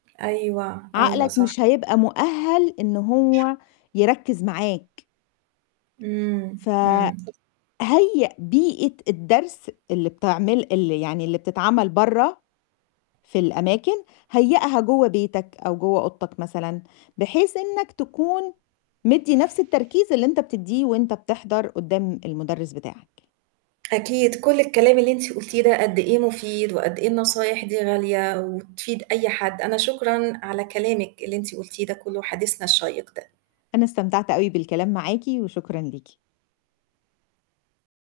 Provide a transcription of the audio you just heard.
أيوه، أيوه عقلك صح. مش هيبقى مؤهّل إن هو يركّز معاك. إمم، فهيّأ إمم. بيئة الدرس اللي بتعمل ال يعني اللي بتتعمل برّه في الأماكن، هيّأها جوّه بيتك أو جوّه أوضتك مثلًا بحيث إنّك تكون مدّي نَفْس التركيز اللي أنت بتدّيه وأنت بتحضر قُدّام المُدرِّس بتاعك. أكيد، كل الكلام اللي أنتِ قُلتيه ده قد إيه مفيد وقد إيه النصايح دي غالية وتفيد أي حد، أنا شكرًا على كلامِك اللي أنتِ قُلتيه ده كلّه حديثنا الشيّق ده. أنا استمتعت أوي بالكلام معاكِ، وشكرًا ليكِ.